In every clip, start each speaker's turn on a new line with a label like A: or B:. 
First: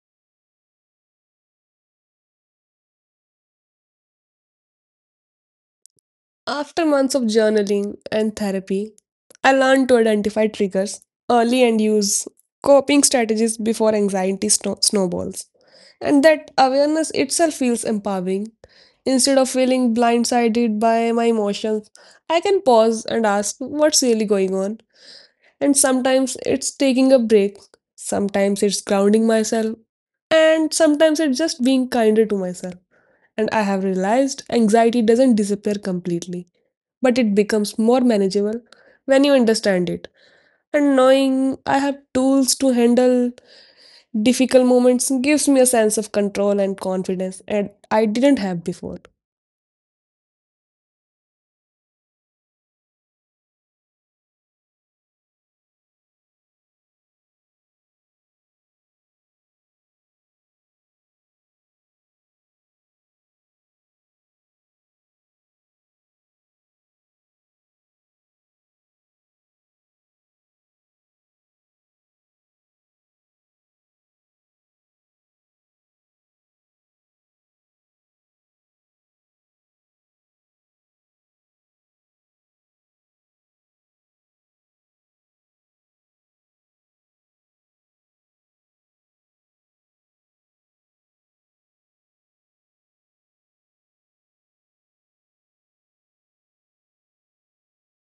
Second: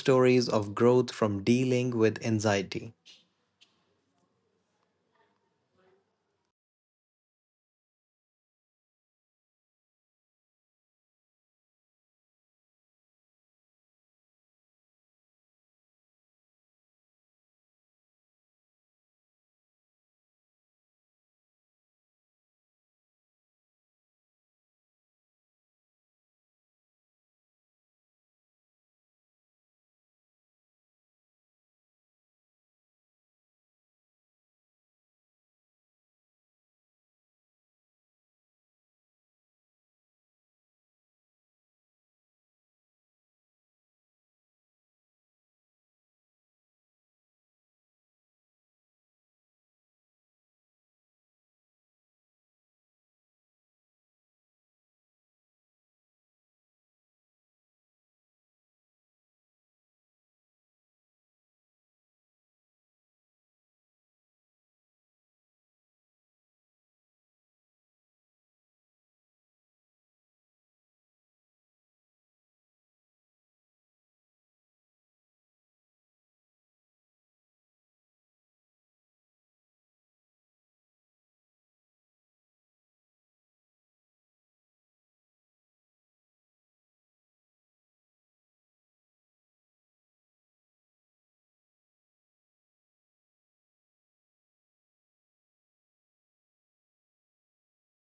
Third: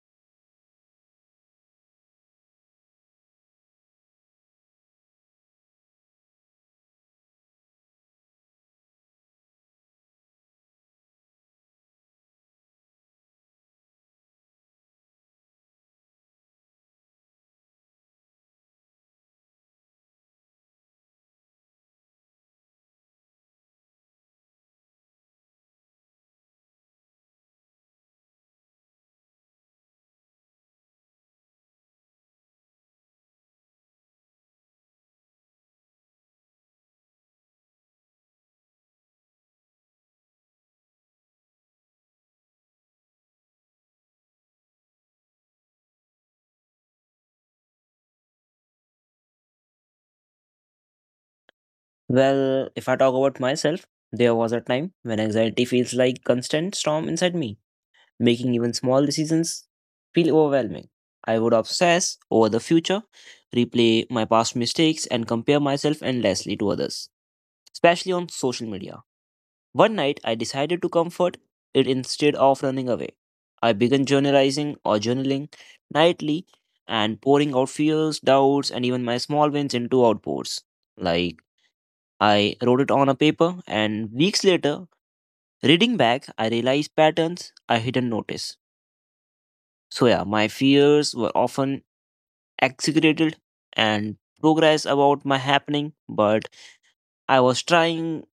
A: stories of growth from dealing with anxiety.
B: After months of journaling and therapy, I learned to identify triggers early and use coping strategies before anxiety snowballs. And that awareness itself feels empowering. Instead of feeling blindsided by my emotions, I can pause and ask what's really going on. And sometimes it's taking a break, sometimes it's grounding myself, and sometimes it's just being kinder to myself. And I have realized anxiety doesn't disappear completely but it becomes more manageable when you understand it. And knowing I have tools to handle difficult moments gives me a sense of control and confidence, and I didn't have before.
C: Well, if I talk about myself, there was a time when anxiety feels like constant storm inside me, making even small decisions feel overwhelming. I would obsess over the future, replay my past mistakes, and compare myself endlessly to others, especially on social media. One night, I decided to comfort it instead of running away. I began journalizing or journaling nightly and pouring out fears, doubts, and even my small wins into outpours like I wrote it on a paper, and weeks later, reading back, I realized patterns I hadn't noticed. So, yeah, my fears were often exaggerated and progress about my happening, but I was trying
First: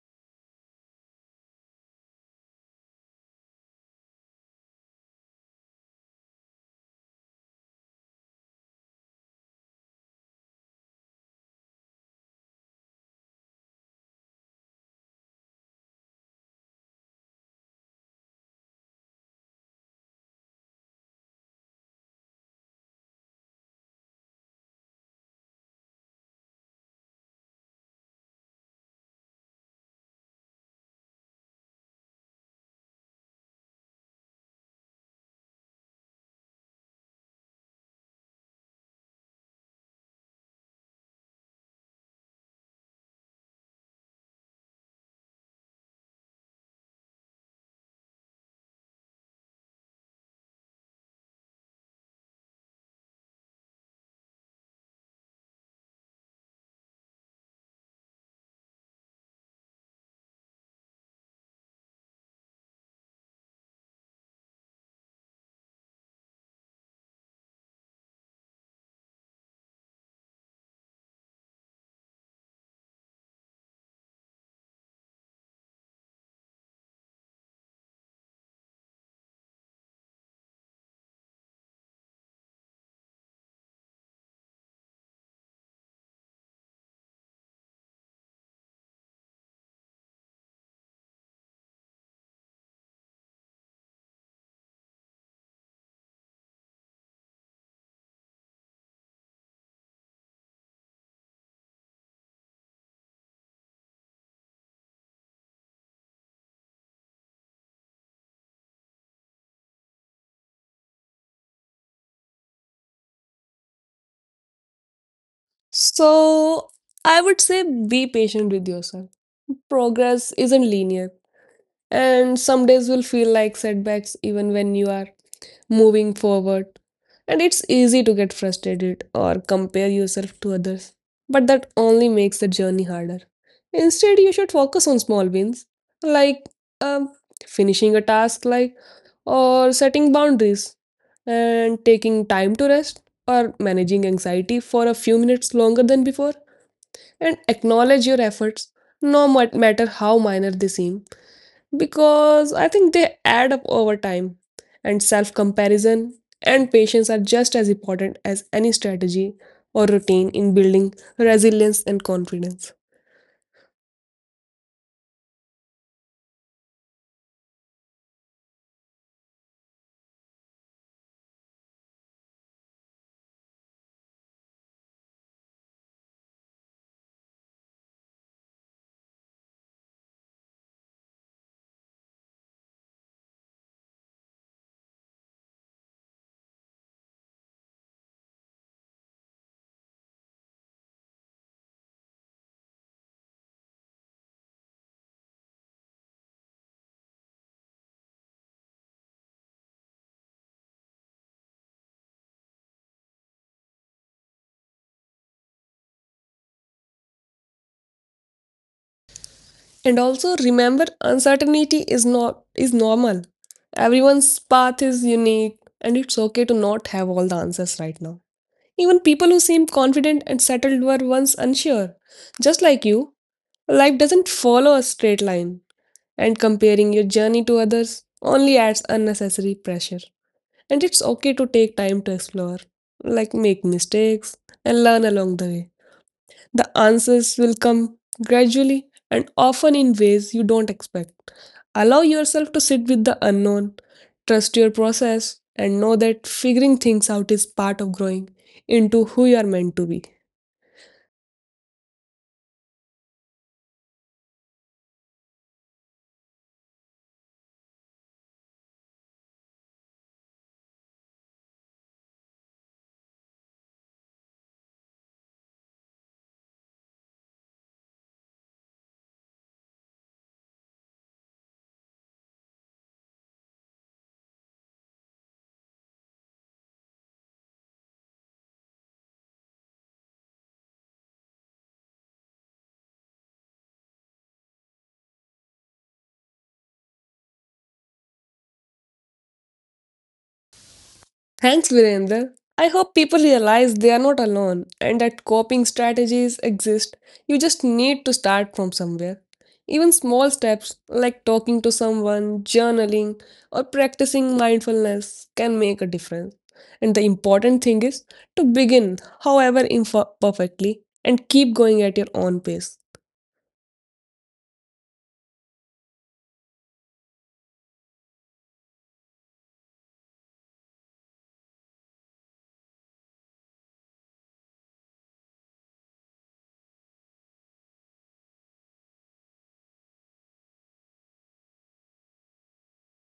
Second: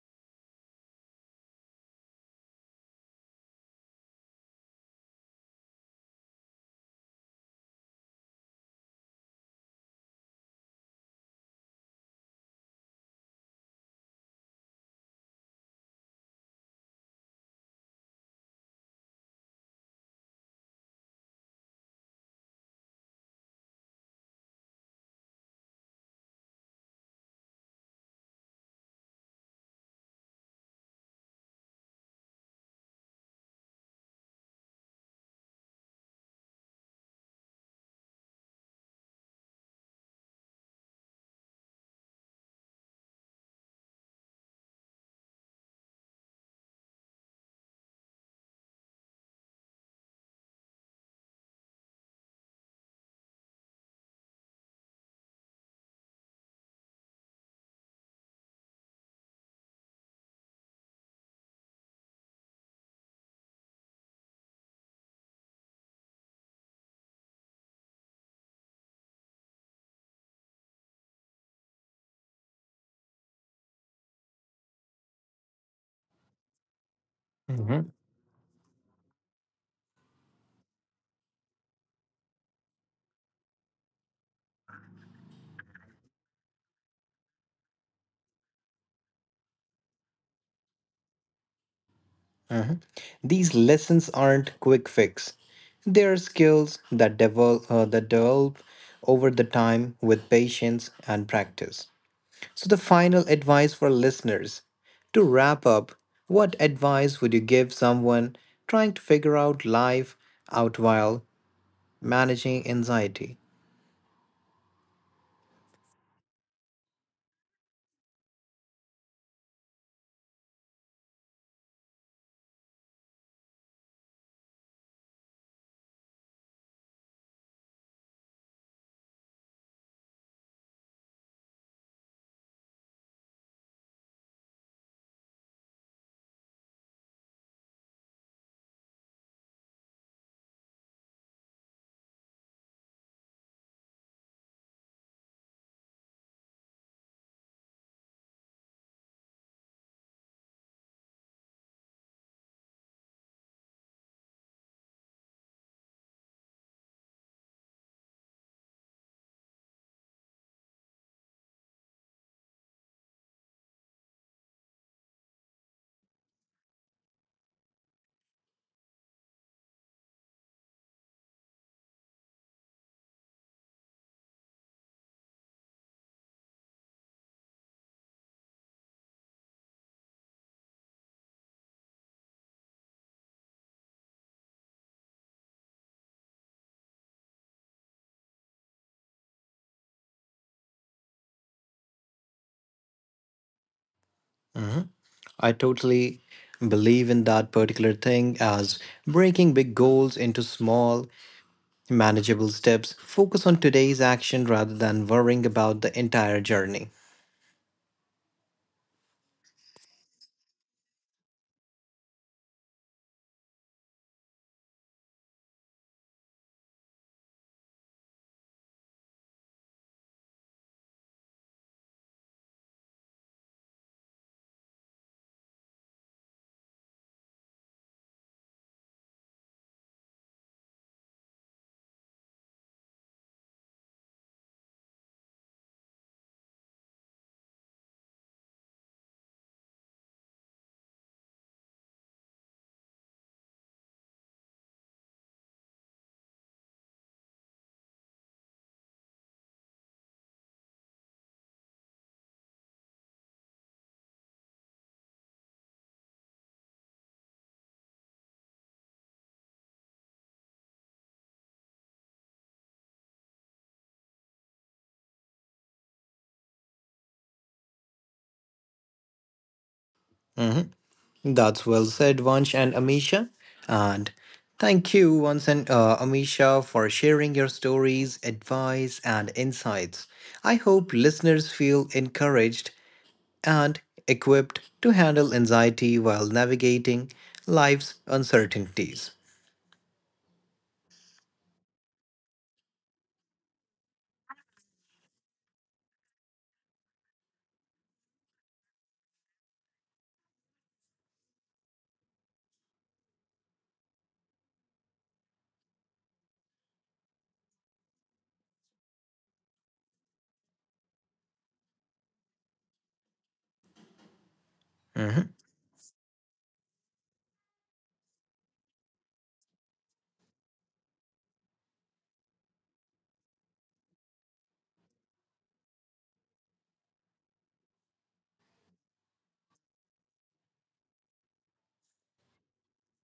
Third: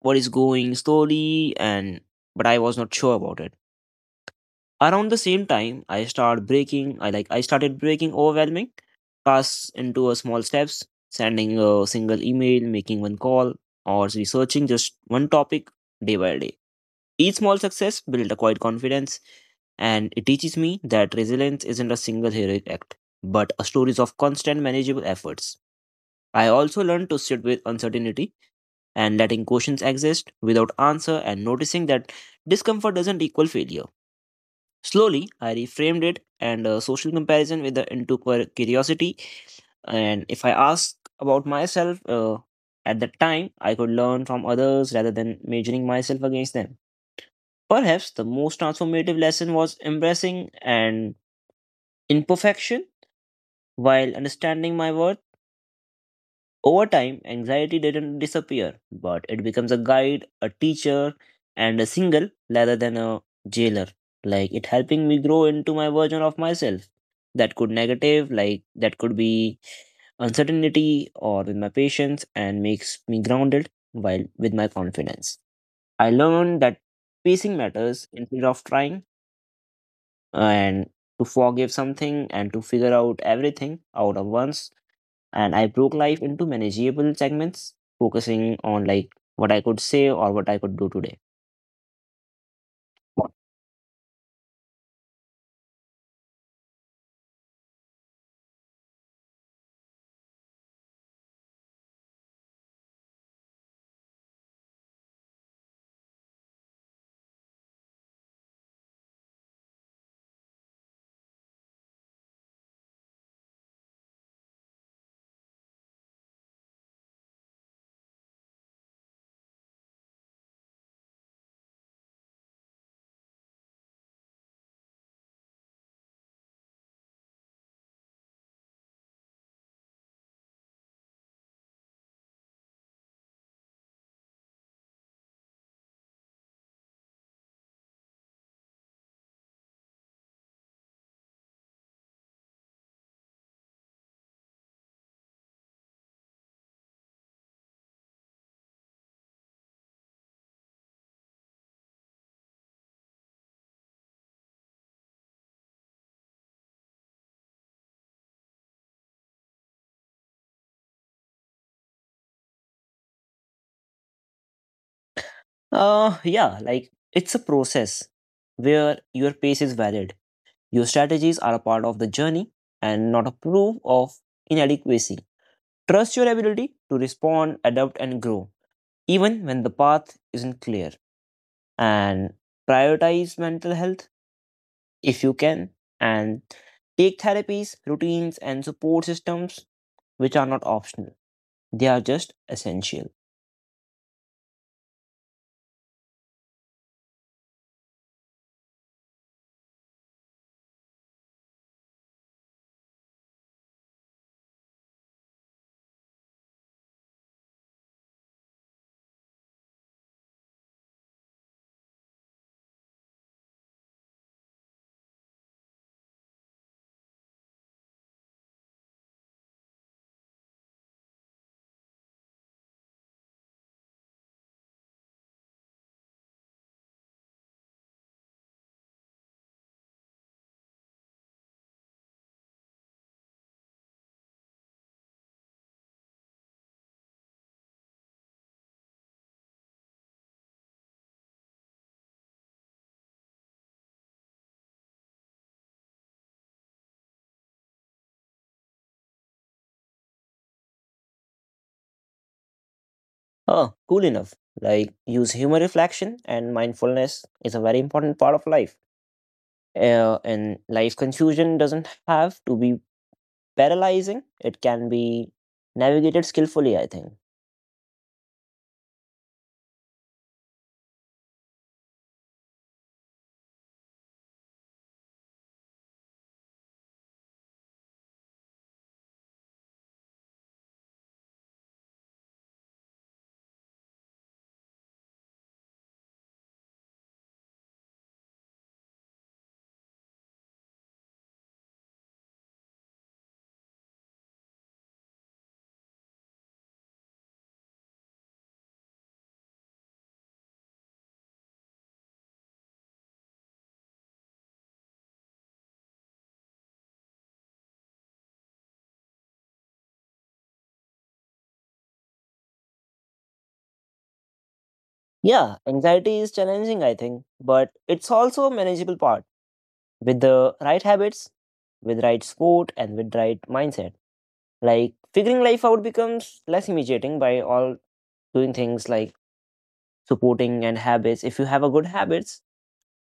C: what is going slowly and but I was not sure about it. Around the same time, I started breaking. I like I started breaking overwhelming tasks into a small steps, sending a single email, making one call, or researching just one topic day by day. Each small success built a quiet confidence, and it teaches me that resilience isn't a single heroic act, but a stories of constant manageable efforts. I also learned to sit with uncertainty and letting questions exist without answer and noticing that discomfort doesn't equal failure. Slowly, I reframed it and social comparison with the into curiosity. And if I ask about myself at that time, I could learn from others rather than measuring myself against them. Perhaps the most transformative lesson was embracing an imperfection while understanding my worth. Over time, anxiety didn't disappear, but it becomes a guide, a teacher, and a single rather than a jailer. Like it helping me grow into my version of myself. That could negative, like that could be uncertainty or with my patience and makes me grounded while with my confidence. I learned that pacing
A: Mhm.
C: matters instead of trying and to forgive something and to figure out everything out of once. And I broke life into manageable segments, focusing on like what I could say or what I could do today.
A: These lessons aren't quick fix. They are skills that develop, that develop over the time with patience and practice. So the final advice for listeners. To wrap up, what advice would you give someone trying to figure out life out while managing anxiety?
B: So I would say be patient with yourself. Progress isn't linear, and some days will feel like setbacks even when you are moving forward. And it's easy to get frustrated or compare yourself to others, but that only makes the journey harder. Instead, you should focus on small wins, like um, finishing a task, or setting boundaries and taking time to rest or managing anxiety for a few minutes longer than before and acknowledge your efforts no matter how minor they seem because I think they add up over time, and self comparison and patience are just as important as any strategy or routine in building resilience and confidence.
C: Yeah, like it's a process where your pace is valid. Your strategies are a part of the journey and not a proof of inadequacy. Trust your ability to respond, adapt, and grow, even when the path isn't clear. And prioritize mental health if you can, and take therapies, routines, and support systems which are not optional. They are just essential.
A: I totally believe in that particular thing as breaking big goals into small, manageable steps. Focus on today's action rather than worrying about the entire journey.
B: And also remember uncertainty is not is normal. Everyone's path is unique and it's okay to not have all the answers right now. Even people who seem confident and settled were once unsure. Just like you, life doesn't follow a straight line. And comparing your journey to others only adds unnecessary pressure. And it's okay to take time to explore, like make mistakes and learn along the way. The answers will come gradually and often in ways you don't expect. Allow yourself to sit with the unknown, trust your process, and know that figuring things out is part of growing into who you are meant to be.
C: Oh, cool enough. Like, use humor reflection and mindfulness is a very important part of life. And life confusion doesn't have to be paralyzing, it can be navigated skillfully, I think.
A: Mhm. That's well said, Vansh and Amisha. And thank you once and Amisha for sharing your stories, advice, and insights. I hope listeners feel encouraged and equipped to handle anxiety while navigating life's uncertainties.
B: Thanks, Virendra. I hope people realize they are not alone and that coping strategies exist. You just need to start from somewhere. Even small steps like talking to someone, journaling, or practicing mindfulness can make a difference. And the important thing is to begin, however imperfectly, and keep going at your own pace.
A: Mhm.
C: Yeah, anxiety is challenging, I think, but it's also a manageable part. With the right habits, with right sport, and with right mindset. Like figuring life out becomes less imitating by all doing things like supporting and habits. If you have a good habits,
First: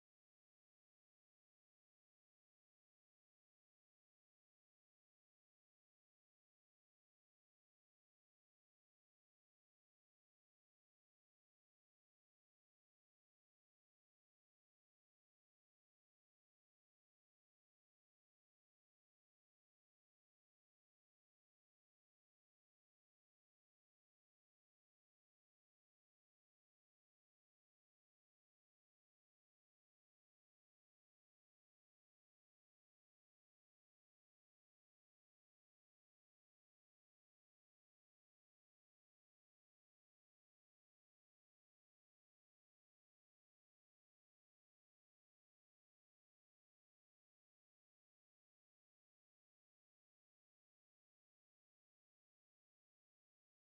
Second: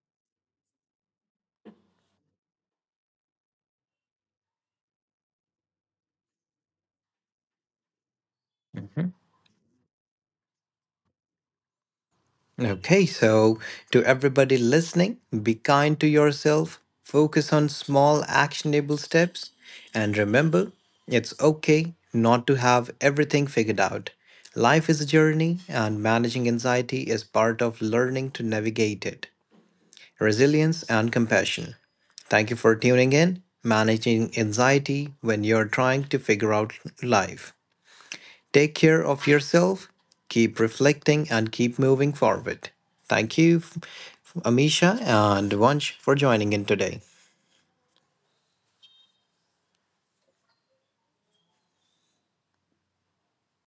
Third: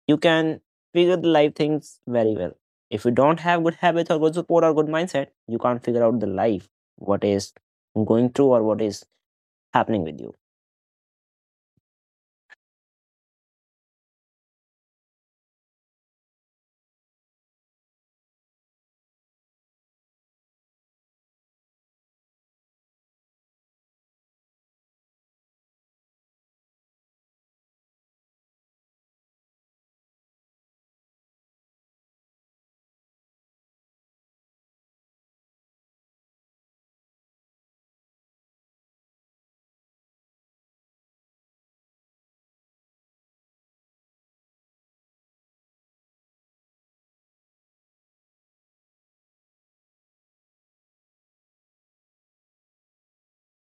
C: you can figure the life things very well. If you don't have good habits or good support or good mindset, you can't figure out the life, what is going through or what is
A: Mhm.
C: happening with you.
A: Okay, so to everybody listening, be kind to yourself, focus on small actionable steps, and remember it's okay not to have everything figured out. Life is a journey, and managing anxiety is part of learning to navigate it. Resilience and compassion. Thank you for tuning in. Managing anxiety when you're trying to figure out life. Take care of yourself, keep reflecting, and keep moving forward. Thank you, Amisha and Vansh, for joining in today.